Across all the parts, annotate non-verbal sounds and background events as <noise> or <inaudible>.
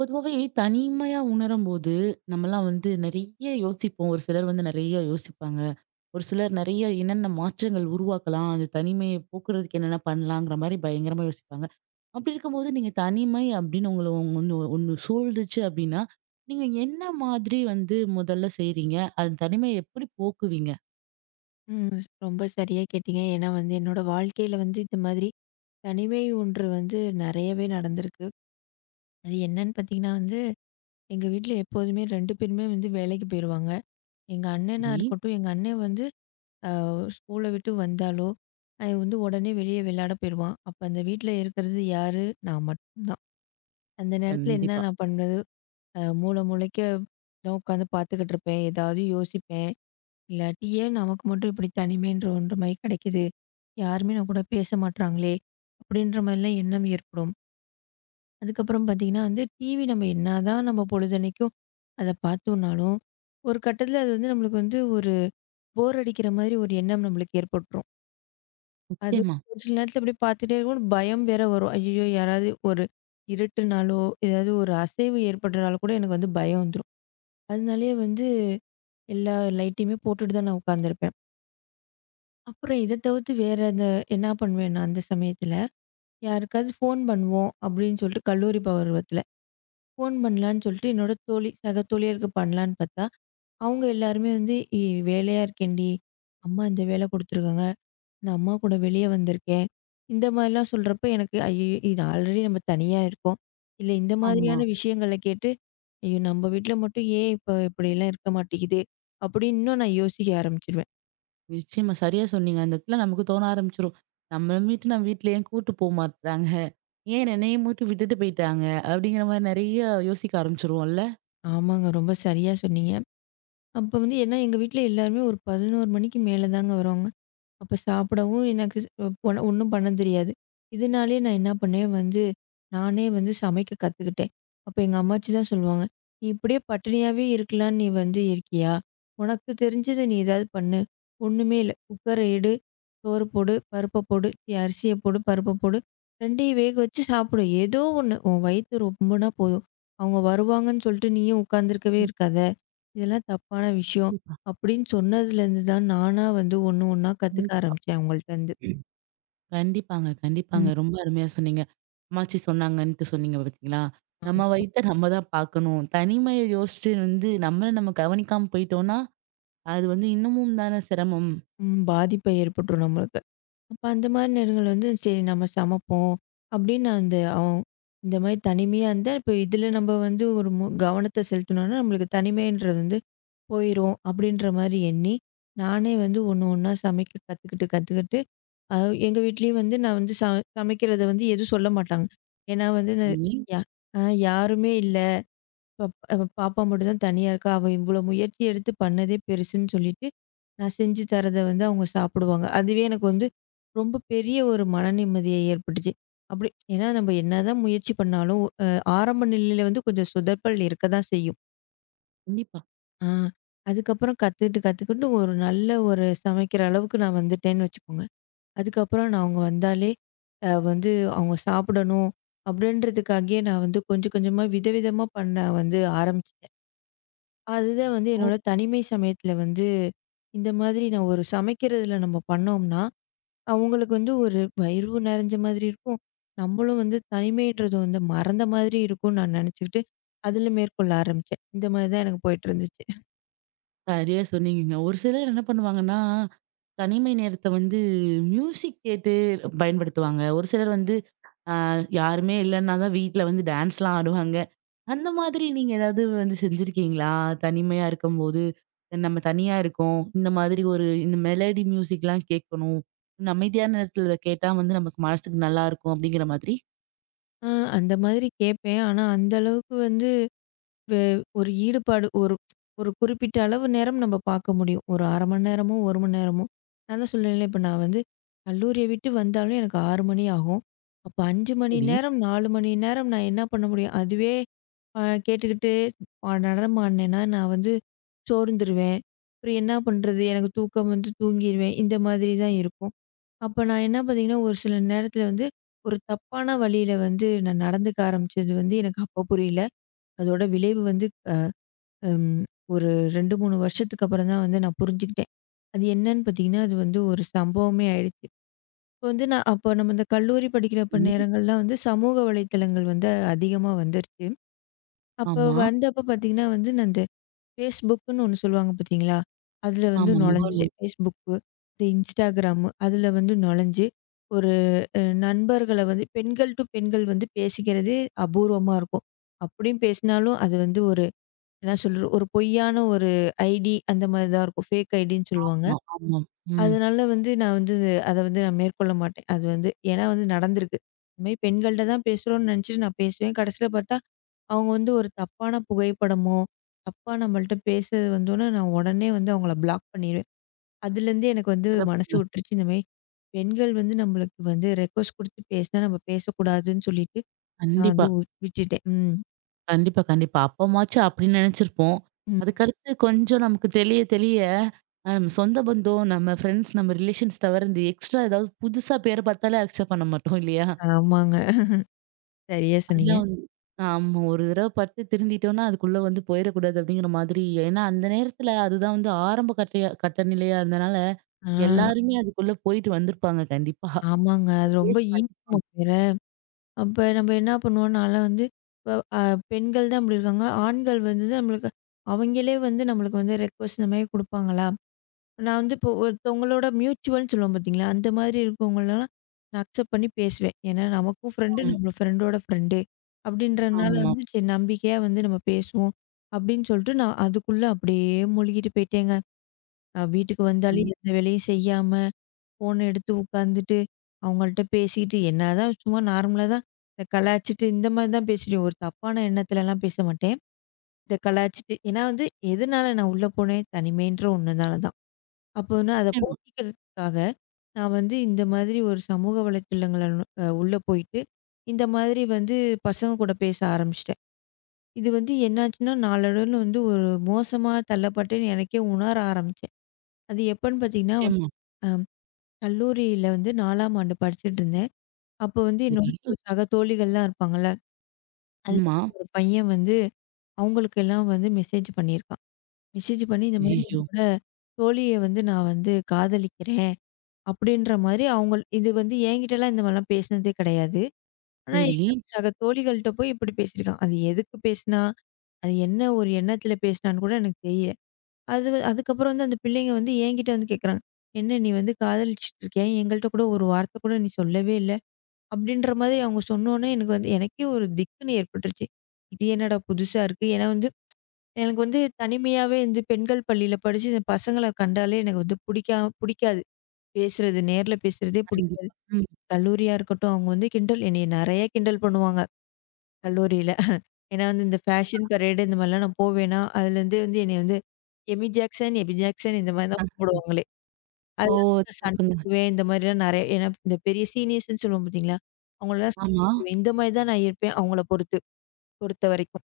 பொதுவாகவே தனிமையா உணரும்போது நம்மலாம் நிறைய யோசிப்போம். ஒரு சிலர் நிறைய யோசிப்பாங்க. ஒரு சிலர் நிறைய என்னென்ன மாற்றங்கள் உருவாக்கலாம்? அந்த தனிமையை போக்குறதுக்கு என்னென்ன பண்ணலாங்கிற மாரி பயங்கரமா யோசிப்பாங்க. அப்படி இருக்கும்போது நீங்க தனிமை அப்படின்னு உங்கள ஒண்ணு ஒண்ணு சூழ்ந்துச்சு அப்படின்னா, நீங்க என்ன மாதிரி முதல்ல செய்றீங்க? அந்த தனிமையை எப்படி போக்குவீங்க? ம். ரொம்ப சரியா கேட்டீங்க. ஏன்னா வந்து என்னோட வாழ்க்கையில வந்து இந்த மாதிரி தனிமை ஒன்று வந்து நெறையவே நடந்திருக்கு. அது என்னன்னு பார்த்தீங்கன்னா வந்து, எங்க வீட்ல எப்போதுமே 2 பேருமே வந்து வேலைக்கு போயிருவாங்க. எங்க அண்ணனா சரி. இருக்கட்டும், எங்க அண்ணன் வந்து அ ஸ்கூல விட்டு வந்தாலோ, அவன் வந்து உடனே வெளிய விளையாட போயிருவான். அப்ப அந்த வீட்ல இருக்கிறது யாரு? நான் மட்டும்தான். அந்த நேரத்துல என்ன கண்டிப்பா. நான் பண்றது? மூல மூலைக்கு நான் உட்காந்து பார்த்துக்கிட்டு இருப்பேன். ஏதாவது யோசிப்பேன். இல்லாட்டி ஏன் நமக்கு மட்டும் இப்படி தனிமைன்ற ஒன்ற மாரி கிடைக்குது? யாருமே நம்ம கூட பேச மாட்றாங்களே! அப்படின்ற மாரிலாம் எண்ணம் ஏற்படும். அதுக்கப்புறம் பார்த்தீங்கன்னா வந்து, டிவி நம்ம என்னதான் நம்ம பொழுதன்னைக்கும் அத பார்த்தோம்னாலும், ஒரு கட்டத்தில அது வந்து நம்மளுக்கு வந்து ஒரு போர் அடிக்கிற மாரி ஒரு எண்ணம் நம்மளுக்கு ஏற்பட்டுரும். அது நிச்சயமா. ஒரு சில நேரத்தில அப்படியே பார்த்துட்டே இருக்கும்போது பயம் வேற வரும். ஐய்யயோ! யாராவது ஒரு இருட்டுனாலோ, ஏதாவது ஒரு அசைவு ஏற்படுறனால கூட எனக்கு வந்து பயம் வந்துரும். அதனாலேயே வந்து எல்லா லைட்டையுமே போட்டுட்டு தான் நான் உட்காந்துருப்பேன். அப்புறம் இத தவிர்த்து வேற எது என்ன பண்ணுவேன்னா, அந்த சமயத்துல, யாருக்காவது ஃபோன் பண்ணுவோம் அப்படின்னு சொல்லிட்டு கல்லூரி பருவத்துல. ஃபோன் பண்ணலான்னு சொல்லிட்டு என்னோட தோழி, சக தோழியருக்கு பண்ணலான்னு பார்த்தா, அவங்க எல்லாருமே வந்து "ஏய் வேலையா இருக்கேன்டி, அம்மா இந்த வேலை குடுத்துருக்காங்க. நான் அம்மா கூட வெளிய வந்திருக்கேன்." இந்த மாதிரிலாம் சொல்றப்ப எனக்கு ஐயய்யோ! இது ஆல்ரெடி நம்ம தனியா இருக்கோம். இல்ல இந்த ஆமா. மாதிரியான விஷயங்கள கேட்டு, ஐயோ! நம்ம வீட்ல மட்டும் ஏன் இப்ப இப்படிலாம் இருக்க மாட்டேங்குது, அப்படின்னு இன்னும் நான் யோசிக்க ஆரம்பிச்சுருவேன். நிச்சயமா. சரியா சொன்னீங்க. அந்த இடத்துல நமக்கு தோண ஆரம்பிச்சுரும். நம்மள மீட்டு நம்ம வீட்ல ஏன் கூட்டு போ மாட்றாங்க? ஏன் என்னைய மட்டும் விட்டுட்டு போயிட்டாங்க? அப்படிங்கிற மாரி நெறைய யோசிக்க ஆரம்பிச்சுருவோம்ல? ஆமாங்க. ரொம்ப சரியா சொன்னீங்க. அப்ப வந்து ஏன்னா எங்க வீட்ல எல்லாருமே ஒரு 11 மணிக்கு மேல தாங்க வருவாங்க. அப்ப சாப்பிடவும் எனக்கு போன ஒண்ணும் பண்ண தெரியாது. இதனாலேயே நான் என்ன பண்ணேன் வந்து, நானே வந்து சமைக்க கத்துக்கிட்டேன். அப்ப எங்க அம்மாச்சி தான் சொல்லுவாங்க, "நீ இப்படியே பட்டினியாவே இருக்கலாம்னு நீ வந்து இருக்கியா? உனக்கு தெரிஞ்சது நீ ஏதாவது பண்ணு. ஒண்ணுமே இல்ல. குக்கர எடு, சோறு போடு, பருப்ப போடு, அரிசிய போடு, பருப்ப போடு. 2யும் வேக வச்சு சாப்பிடு. ஏதோ ஒண்ணு. உன் வயித்து ரொம்புனா போதும். அவங்க வருவாங்கன்னு சொல்லிட்டு நீயும் உட்காந்துருக்கவே இருக்காத." இதெல்லாம் தப்பான விஷயம். அப்படின்னு சொன்னதுலேருந்து தான் நானா வந்து ஒண்ணு ஒண்ணா கத்துக்க ஆரம்பிச்சேன் அவங்கள்ட்டருந்து. கண்டிப்பாங்க, கண்டிப்பாங்க. ம். ரொம்ப அருமையா சொன்னீங்க. அம்மாச்சி சொன்னாங்கன்ட்டு சொன்னீங்க பார்த்தீங்களா? நம்ம ஆம். வயித்த நம்ம தான் பார்க்கணும். தனிமைய யோசிச்சு நம்மள நம்ம கவனிக்காம போயிட்டோம்னா, அது இன்னமும் தானே சிரமம். ம். பாதிப்பு ஏற்பட்டுரும் நம்மளுக்கு. அப்ப அந்த மாரி நேரங்கள் வந்து சரி நம்ம சமைப்போம் அப்படின்னு நான் அந்த அவன் இந்த மாரி தனிமையா இருந்தா, இப்ப இதுல நம்ம வந்து ஒரு கவனத்த செலுத்தினோம்னா, நம்மளுக்கு தனிமைன்றது வந்து போயிரும் அப்படின்ற மாரி எண்ணி, நானே வந்து ஒண்ணு ஒண்ணா சமைக்க கத்துக்கிட்டு, கத்துக்கிட்டு அ எங்க வீட்லயும் வந்து நான் வந்து சமைக்கிறத வந்து எதுவும் சொல்ல மாட்டாங்க. ஏன்னா வந்து நான் சரி, யா அ யாருமே இல்ல. அவ பாப்பா மட்டும் தான் தனியா இருக்கா. அவ இவ்வளோ முயற்சி எடுத்து பண்ணதே பெருசுன்னு சொல்லிட்டு, நான் செஞ்சு தரத வந்து அவங்க சாப்பிடுவாங்க. அதுவே எனக்கு வந்து ரொம்ப பெரிய ஒரு மன நிம்மதிய ஏற்பட்டுச்சு. அப்படி ஏன்னா நம்ம என்னதான் முயற்சி பண்ணாலும், ஆரம்ப நிலையில வந்து கொஞ்சம் சொதப்பல் இருக்க தான் செய்யும். கண்டிப்பா. ஆ அதுக்கப்புறம் கத்துக்கிட்டு கத்துக்கிட்டு ஒரு நல்ல ஒரு சமைக்கிற அளவுக்கு நான் வந்துட்டேன்னு வச்சுக்கோங்க. அதுக்கப்புறம் நான் அவங்க வந்தாலே, வந்து அவங்க சாப்பிடணும் அப்படின்றதுக்காகயே நான் வந்து கொஞ்சம் கொஞ்சமா விதவிதமா பண்ண வந்து ஆரம்பிச்சேன். அதுதான் வந்து ஓ! என்னோட தனிமை சமயத்துல வந்து, இந்த மாதிரி நான் ஒரு சமைக்கிறதுல நம்ம பண்ணோம்னா, அவங்களுக்கு வந்து ஒரு வயிறு நெறஞ்ச மாதிரி இருக்கும். நம்மளும் வந்து தனிமைன்றது வந்து மறந்த மாதிரி இருக்கும்னு நான் நெனச்சுக்கிட்டு, அதில மேற்கொள்ள ஆரம்பிச்சேன். இந்த மாதிரி தான் எனக்கு போயிட்டுருந்துச்சு. சரியா சொன்னீங்கங்க. ஒரு சிலர் என்ன பண்ணுவாங்கன்னா, தனிமை நேரத்த மியூசிக் கேட்டு பயன்படுத்துவாங்க. ஒரு சிலர் வந்து அ யாருமே இல்லன்னா தான் வீட்ல டான்ஸ்லாம் ஆடுவாங்க. அந்த மாதிரி நீங்க ஏதாவது செஞ்சிருக்கீங்களா? தனிமையா இருக்கும்போது, நம்ம தனியா இருக்கோம். இந்த மாதிரி இந்த மெலடி மியூசிக்லாம் கேட்கணும். இந்த அமைதியான நேரத்துல இத கேட்டா நமக்கு மனசுக்கு நல்லாயிருக்கும் அப்படிங்கிற மாதிரி. ஆ அந்த மாதிரி கேட்பேன். ஆனா அந்த அளவுக்கு வந்து வே ஒரு ஈடுபாடு ஒரு ஒரு குறிப்பிட்ட அளவு நேரம் நம்ம பார்க்க முடியும். ஒரு 1/2 மணி நேரமோ, 1 மணி நேரமோ. நான் தான் சொன்னேன்ல, இப்ப நான் வந்து கல்லூரிய விட்டு வந்தாலும் எனக்கு 6 மணி ஆகும். அப்ப 5 மணி சரி. நேரம், 4 மணி நேரம் நான் என்ன பண்ண முடியும்? அதுவே அ கேட்டுக்கிட்டு நடனமாடுனேன்னா, நான் வந்து சோர்ந்துருவேன். அப்புறம் என்ன பண்றது? எனக்கு தூக்கம் வந்து தூங்கிருவேன். இந்த மாதிரி தான் இருக்கும். அப்ப நான் என்ன பார்த்தீங்கன்னா, ஒரு சில நேரத்தில வந்து ஒரு தப்பான வழியில வந்து நான் நடந்துக்க ஆரம்பிச்சது வந்து எனக்கு அப்ப புரியல. அதோட விளைவு வந்து அம், ஒரு 2, 3 வருஷத்துக்கு அப்புறம் தான் வந்து நான் புரிஞ்சுக்கிட்டேன். அது என்னன்னு பார்த்தீங்கன்னா, அது வந்து ஒரு சம்பவமே ஆயிடுச்சு. இப்போ வந்து நான் அப்போ நம்ம இந்த கல்லூரி படிக்கிறப்ப ம். நேரங்கள்லாம் வந்து சமூக வலைத்தளங்கள் வந்து அதிகமா வந்துருச்சு. அப்போ ஆமா. வந்தப்ப பார்த்தீங்கன்னா வந்து நான் இந்த Facebookன்னு ஒண்ணு சொல்லுவாங்க பார்த்தீங்களா? அதில வந்து ஆமா. நுழைஞ்சுட்டேன். முகநூல். Facebook, இந்த Instagram அதில வந்து நுழைஞ்சு ஒரு நண்பர்கள வந்து பெண்கள் டு பெண்கள் வந்து பேசிக்கிறதே அபூர்வமா இருக்கும். அப்படியும் பேசினாலும் அது வந்து ஒரு என்ன சொல்றது? ஒரு பொய்யான ஒரு ஐடி அந்த மாரி தான் இருக்கும். ஃபேக் ஐடின்னு சொல்லுவாங்க. ஆமா, ஆமா. ம். அதனால வந்து நான் வந்து அத வந்து நான் மேற்கொள்ள மாட்டேன். அது வந்து ஏன்னா வந்து நடந்திருக்கு. இந்த மாரி பெண்கள்ட்ட தான் பேசுறோம்னு நினச்சுட்டு நான் பேசுவேன். கடைசியில பார்த்தா, அவங்க வந்து ஒரு தப்பான புகைப்படமோ, தப்பா நம்மள்ட்ட பேசுறது வந்தோனே, நான் உடனே வந்து அவங்கள பிளாக் பண்ணிருவேன். அதுலேருந்து எனக்கு வந்து மனசு சிறப்புங்க. விட்டுருச்சு. இந்த மாரி பெண்கள் வந்து நம்மளுக்கு வந்து ரெக்வெஸ்ட் குடுத்து பேசினா நம்ம பேசக்கூடாதுன்னு சொல்லிட்டு, நான் வந்து கண்டிப்பா. விட்டுட்டேன். ம். கண்டிப்பா, கண்டிப்பா. அப்பமாச்சும் அப்படின்னு நினைச்சிருப்போம். ம். அதுக்கடுத்து கொஞ்சம் நமக்கு தெளிய தெளிய, நம்ம சொந்த பந்தம், நம்ம ஃப்ரெண்ட்ஸ், நம்ம ரிலேஷன்ஸ் தவிர இந்த எக்ஸ்ட்ரா ஏதாவது புதுசா பேர பார்த்தாலே அக்செப்ட் பண்ண மாட்டோம் இல்லையா? ஆமாங்க. சரியா சொன்னீங்க. அதெல்லாம் ஆமா. ஒரு தடவ பட்டு திருந்திட்டோம்னா, அதுக்குள்ள போயிறக்கூடாது அப்படிங்கிற மாதிரி. ஏன்னா, அந்த நேரத்துல அதுதான் ஆரம்ப கட்டையா கட்ட நிலையா இருந்தனால, ஆ. எல்லாருமே அதுக்குள்ள போயிட்டு வந்திருப்பாங்க கண்டிப்பா. ஆமாங்க. அது ரொம்ப ஃபேஸ் பண்ணிருப்பாங்க. ஈர்க்குமாம் வேற. அப்ப நம்ம என்ன பண்ணுவோம், நான்லாம் வந்து இப்ப பெண்கள் தான் இப்படி இருக்காங்க. ஆண்கள் வந்து நம்மளுக்கு அவங்களே வந்து நம்மளுக்கு வந்து ரெக்வெஸ்ட் இந்த மாரி குடுப்பாங்களா? நான் வந்து இப்போ ஒருத்தவங்களோட மியூச்சுவல்ன்னு சொல்லுவோம் பார்த்தீங்களா? அந்த மாதிரி இருக்கவங்களலாம் நான் அக்செப்ட் பண்ணி பேசுவேன். ஏன்னா நமக்கும் ஃப்ரெண்டு, ம். நம்ம ஃப்ரெண்டோட ஃப்ரெண்டு அப்படின்றனால ஆமா. வந்து சரி நம்பிக்கையா வந்து நம்ம பேசுவோம் அப்படின்னு சொல்லிட்டு, நான் அதுக்குள்ள அப்படியே மூழ்கிட்டு போயிட்டேங்க. நான் வீட்டுக்கு வந்தாலும் எந்த வேலையும் செய்யாம, ஃபோன எடுத்து உட்காந்துட்டு, அவங்கள்ட்ட பேசிக்கிட்டு என்னதான் சும்மா நார்மலா தான் இந்த கலாய்ச்சிட்டு இந்த மாதிரி தான் பேசிட்டேன். ஒரு தப்பான எண்ணத்துலலாம் பேச மாட்டேன். இந்த கலாய்ச்சிட்டு ஏன்னா வந்து எதனால நான் உள்ள போனேன்? தனிமைன்ற ஒண்ணுனால தான். அப்போ வந்து அத நிச்சயமா, போக்கிக்கிறதுக்காக நான் வந்து இந்த மாதிரி ஒரு சமூக வலைத்தளங்கள்ல உள்ள போயிட்டு, இந்த மாதிரி வந்து பசங்க கூட பேச ஆரம்பிச்சுட்டேன். இது வந்து என்னாச்சுன்னா, நாளடைவுல வந்து ஒரு மோசமா தள்ளப்பட்டேன்னு எனக்கே உணர ஆரம்பிச்சேன். அது எப்பன்னு பார்த்தீங்கன்னா, வந்து நிச்சயமா. கல்லூரியில வந்து 4ஆம் ஆண்டு படிச்சுட்டு இருந்தேன். அப்போ வந்து என்னோட சரி. சக தோழிகள்லாம் இருப்பாங்கல்ல. அதுல ஆமா. வந்து ஒரு பையன் வந்து அவங்களுக்கெல்லாம் வந்து மெசேஜ் பண்ணியிருக்கான். மெசேஜ் பண்ணி இந்த மாரி ஐய்யய்யோ! என்னோட தோழிய வந்து நான் வந்து காதலிக்கிறேன். அப்படின்ற மாரி அவங்க இது வந்து என்கிட்டலாம் இந்த மாரிலாம் பேசினதே கிடையாது. ஆனா சரி. என்னோட சக தோழிகள்ட்ட போய் இப்படி பேசியிருக்கான். அது எதுக்கு பேசினா? அது என்ன ஒரு எண்ணத்துல பேசினான்னு கூட எனக்கு தெரியல. அதுக்கப்புறம் வந்து அந்த பிள்ளைங்க வந்து என்கிட்ட வந்து கேட்குறாங்க. என்ன நீ வந்து காதலிச்சுட்டு இருக்கியா? எங்கள்ட்ட கூட ஒரு வார்த்தை கூட நீ சொல்லவே இல்ல. அப்படின்ற மாதிரி அவங்க சொன்னோனே, எனக்கு வந்து எனக்கே ஒரு திக்குன்னு ஏற்பட்டுருச்சு. இது என்னடா புதுசா இருக்கு. ஏன்னா வந்து, எனக்கு வந்து தனிமையாவே வந்து பெண்கள் பள்ளியில படிச்சு, இந்த பசங்கள கண்டாலே எனக்கு வந்து பிடிக்கா பிடிக்காது. பேசுறது, நேர்ல பேசுறதே பிடிக்காது. கண்டிப்பா. ம். கல்லூரியா இருக்கட்டும், அவங்க வந்து கிண்டல் என்னைய நெறைய கிண்டல் பண்ணுவாங்க, கல்லூரியில. ஏன்னா வந்து இந்த ஃபேஷன் பரேடு இந்த மாரிலாம் நான் போவேனா, அதுலேருந்தே வந்து என்னைய வந்து எமி ஜாக்சன், எபி ஜாக்சன் இந்த மாரி தான் <laughs> கூப்பிடுவாங்களே. அது ஓ! வந்து நான் சண்டை சிறப்புங்க. போடுவேன். இந்த மாதிரிலாம் நெறைய ஏன்னா இந்த பெரிய சீனியர்ஸ்ன்னு சொல்லுவோம் பார்த்தீங்களா? அவங்களலாம் சண்டை ஆமா. போடுவேன். இந்த மாதிரி தான் நான் இருப்பேன் அவங்கள பொறுத்து பொறுத்தவரைக்கும்.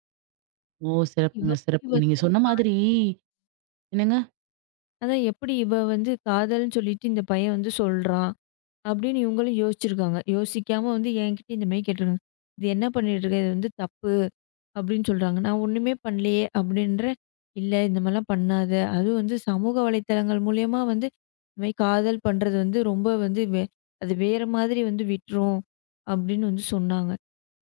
ஓ! இவ சிறப்புங்க, போய் சிறப்புங்க. நீங்க வந்து சொன்ன மாதிரி என்னங்க? அதான் எப்படி இவ வந்து காதல்ன்னு சொல்லிட்டு இந்த பையன் வந்து சொல்றான்? அப்படின்னு இவங்களும் யோசிச்சிருக்காங்க. யோசிக்காம வந்து என்கிட்ட இந்த மாரி கேட்டுருக்காங்க. இது என்ன பண்ணிட்டு இருக்க? இது வந்து தப்பு. அப்படின்னு சொல்றாங்க. நான் ஒண்ணுமே பண்ணலையே அப்படின்றேன். இல்ல இந்த மாதிரிலாம் பண்ணாத. அதுவும் வந்து சமூக வலைத்தளங்கள் மூலியமா வந்து இந்த மாதிரி காதல் பண்றது வந்து ரொம்ப வந்து அது வேற மாதிரி வந்து விட்டுரும் அப்படின்னு வந்து சொன்னாங்க.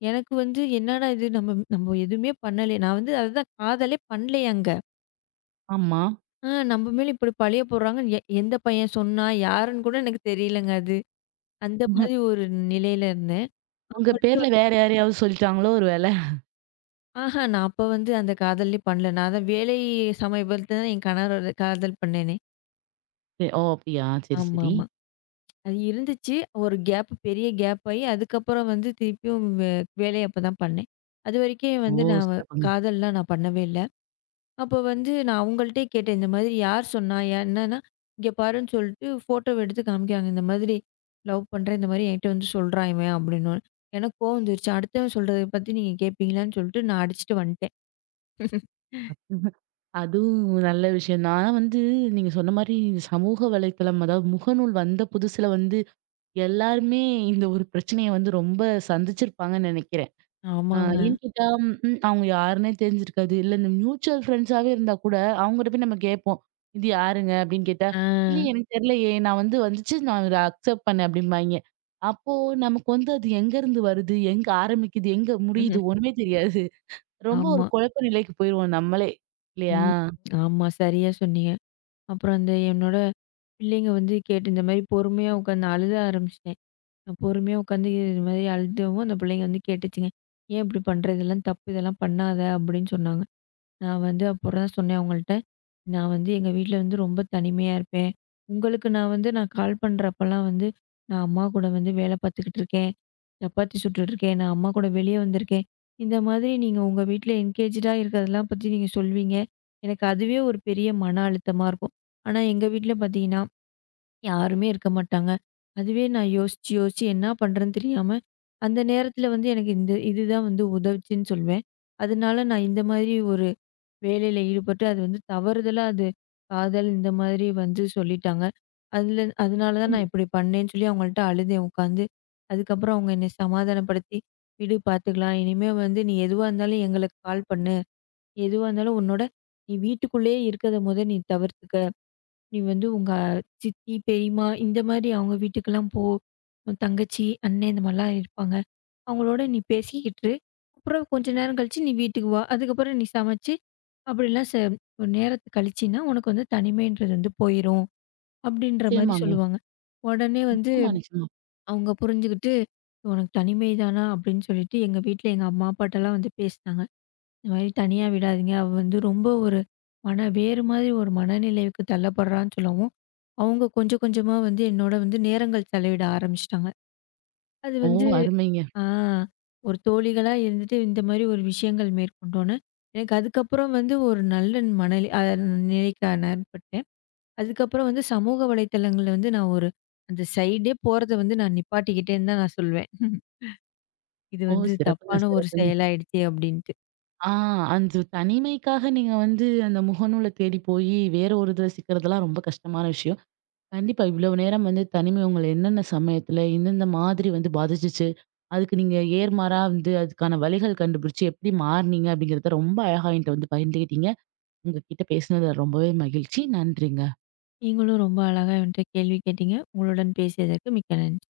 எனக்கு வந்து என்னடா இது நம்ம நம்ம எதுவுமே பண்ணலையே. நான் வந்து அதுதான் காதலே பண்ணலையே அங்க. ஆமா. ஆ நம்ம மேல இப்படி பழிய போடுறாங்கன்னு எந்த பையன் சொன்னா? யாருன்னு கூட எனக்கு தெரியலங்க அது. அந்த ம்ஹ்ம். மாதிரி ஒரு நிலையில இருந்தேன். உங்க பேர்ல வேற யாரையாவது சொல்லிட்டாங்களோ ஒரு வேள? ஆஹா! நான் அப்ப வந்து அந்த காதல்லயே பண்ணல. நான் அதான் வேலை சமயபுரத்துல தான் என் கணவரோட காதல் பண்ணேனே. சரி. ஓ! அப்படியா? சரி, சரி. ஆமாமா. அது இருந்துச்சு. ஒரு கேப் பெரிய கேப் ஆயி, அதுக்கப்புறம் வந்து திருப்பியும் வேலை அப்ப தான் பண்ணேன். அதுவரைக்கும் ஓ! வந்து நான் வ- சிறப்புங்க. காதல்லாம் நான் பண்ணவே இல்ல. அப்போ வந்து நான் அவங்கள்ட்டயே கேட்டேன். இந்த மாதிரி யார் சொன்னா? என்னன்னா, "இங்க பாருன்னு" சொல்லிட்டு ஃபோட்டோவ எடுத்து காமிக்கிறாங்க. இந்த மாதிரி லவ் பண்றேன். இந்த மாதிரி என்கிட்ட வந்து சொல்றான் இவன் அப்படின்னோனே, எனக்கு கோவம் வந்துருச்சு. அடுத்தவன் சொல்றத பத்தி நீங்க கேட்பீங்களான்னு சொல்லிட்டு நான் அடிச்சுட்டு வந்துட்டேன். அதுவும் நல்ல விஷயம் தான். ஆனா நீங்க சொன்ன மாரி சமூக வலைத்தளம் அதாவது முகநூல் வந்த புதுசுல எல்லாருமே இந்த ஒரு பிரச்சனைய ரொம்ப சந்திச்சிருப்பாங்கன்னு நெனைக்கிறேன். ஆ ஆமாங்க. ஏன்னு கேட்டா, ம் ம், அவங்க யாருன்னே தெரிஞ்சிருக்காது. இல்ல இந்த மியூச்சுவல் ஃப்ரெண்ட்ஸாவே இருந்தா கூட, அவங்ககிட்ட போய் நம்ம கேட்போம். "இது யாருங்க?" அப்படின்னு கேட்டா, "இல்லையே எனக்கு தெரியலையே. நான் வந்துச்சு. நான் இத அக்செப்ட் பண்ணேன்" அப்படிம்பாய்ங்க. அப்போ நமக்கு அது எங்கருந்து வருது? எங்க ஆரம்பிக்குது? எங்க ஆ. முடியுது? ஒண்ணுமே தெரியாது. ரொம்ப ஒரு ஆமா. குழப்ப நிலைக்கு போயிருவோம் நம்மளே. இல்லையா? ம். ஆமா. சரியா சொன்னீங்க. அப்புறம் அந்த என்னோட பிள்ளைங்க வந்து கேட்டு இந்த மாரி பொறுமையா உட்காந்து அழுத ஆரம்பிச்சுட்டேன். நான் பொறுமையா உட்காந்து இது மாரி அழுதவும் அந்த பிள்ளைங்க வந்து கேட்டுச்சுங்க. "ஏன் இப்படி பண்ற? இதெல்லாம் தப்பு. இதெல்லாம் பண்ணாத" அப்படின்னு சொன்னாங்க. நான் வந்து அப்புறம் தான் சொன்னேன் அவங்கள்ட்ட. நான் வந்து எங்க வீட்ல வந்து ரொம்ப தனிமையா இருப்பேன். உங்களுக்கு நான் வந்து நான் கால் பண்றப்பலாம் வந்து, நான் அம்மா கூட வந்து வேலை பார்த்துக்கிட்டு இருக்கேன். சப்பாத்தி சுட்டுட்டு இருக்கேன். நான் அம்மா கூட வெளிய வந்திருக்கேன். இந்த மாதிரி நீங்க உங்க வீட்ல என்கேஜ்டா இருக்கிறதெல்லாம் பத்தி நீங்க சொல்வீங்க. எனக்கு அதுவே ஒரு பெரிய மன அழுத்தமா இருக்கும். ஆனா எங்க வீட்ல பார்த்தீங்கன்னா யாருமே இருக்க மாட்டாங்க. அதுவே நான் யோசிச்சு, யோசிச்சு என்ன பண்றேன்னு தெரியாம, அந்த நேரத்தில வந்து எனக்கு இந்த இதுதான் வந்து உதவுச்சுன்னு சொல்வேன். அதனால நான் இந்த மாதிரி ஒரு வேலையில ஈடுபட்டு, அது வந்து தவறுதலா அது காதல் இந்த மாதிரி வந்து சொல்லிட்டாங்க. அதில அதனால தான் நான் இப்படி பண்ணேன்னு சொல்லி அவங்கள்ட்ட அழுதேன் உட்காந்து. அதுக்கப்புறம் அவங்க என்னை சமாதானப்படுத்தி, "விடு பார்த்துக்கலாம். இனிமே வந்து நீ எதுவா இருந்தாலும் எங்களுக்கு கால் பண்ணு. எதுவா இருந்தாலும் உன்னோட நீ வீட்டுக்குள்ளேயே இருக்கிறத மொத நீ தவிர்த்துக்க." நீ வந்து உங்க சித்தி, பெரியம்மா இந்த மாரி அவங்க வீட்டுக்கெல்லாம் போ. உன் தங்கச்சி, அண்ணன் இந்த மாரிலாம் இருப்பாங்க. அவங்களோட நீ பேசிக்கிட்டு இரு. அப்புறம் கொஞ்ச நேரம் கழிச்சு நீ வீட்டுக்கு வா. அதுக்கப்புறம் நீ சமைச்சு அப்படிலாம் ஒரு நேரத்த கழிச்சின்னா, உனக்கு வந்து தனிமைன்றது வந்து போயிரும். அப்படின்ற மாரி நிச்சயமாங்க. சொல்லுவாங்க. உடனே வந்து நிச்சயமா, நிச்சயமா. அவங்க புரிஞ்சுகிட்டு, "உனக்கு தனிமை தானா?" அப்படின்னு சொல்லிட்டு எங்க வீட்ல எங்க அம்மா, அப்பாட்டலாம் வந்து பேசினாங்க. இந்த மாதிரி தனியா விடாதீங்க. அவ வந்து ரொம்ப ஒரு மன வேறு மாதிரி ஒரு மனநிலைக்கு தள்ளப்படுறான்னு சொல்லவும், அவங்க கொஞ்சம் கொஞ்சமா வந்து என்னோட வந்து நேரங்கள் செலவிட ஆரம்பிச்சுட்டாங்க. அது ஓ! வந்து அருமைங்க. ஆ ஒரு தோழிகளா இருந்துட்டு இந்த மாதிரி ஒரு விஷயங்கள் மேற்கொண்டோன்னே, எனக்கு அதுக்கப்புறம் வந்து ஒரு நல்ல மனநிலை நிலைக்கு நான் ஏற்பட்டேன். அதுக்கப்புறம் வந்து சமூக வலைத்தளங்கள்ல வந்து நான் ஒரு அந்த சைடே போறத வந்து நான் நிப்பாட்டிக்கிட்டேன்னு தான் நான் சொல்வேன். <laughs> இது ஓ! வந்து சிறப்புங்க, தப்பான ஒரு சிறப்புங்க. செயலாயிடுச்சே! அப்படின்ட்டு. ஆ அந்த தனிமைக்காக நீங்க அந்த முகநூல தேடி போயி வேற ஒரு இதுல சிக்கிறதெல்லாம் ரொம்ப கஷ்டமான விஷயம். கண்டிப்பா. இவ்வளவு நேரம் தனிமை உங்கள என்னென்ன சமயத்துல, எந்தெந்த மாதிரி பாதிச்சுச்சு? அதுக்கு நீங்க நேர்மாறா அதுக்கான வழிகள் கண்டுபிடிச்சு எப்படி மாறுனீங்க? அப்படிங்கிறத ரொம்ப அழகா என்ட்ட பகிர்ந்துக்கிட்டீங்க. உங்ககிட்ட பேசினதுல ரொம்பவே மகிழ்ச்சி. நன்றிங்க. நீங்களும் ரொம்ப அழகா என்கிட்ட கேள்வி கேட்டீங்க. உங்களுடன் பேசியதற்கு மிக்க நன்றி.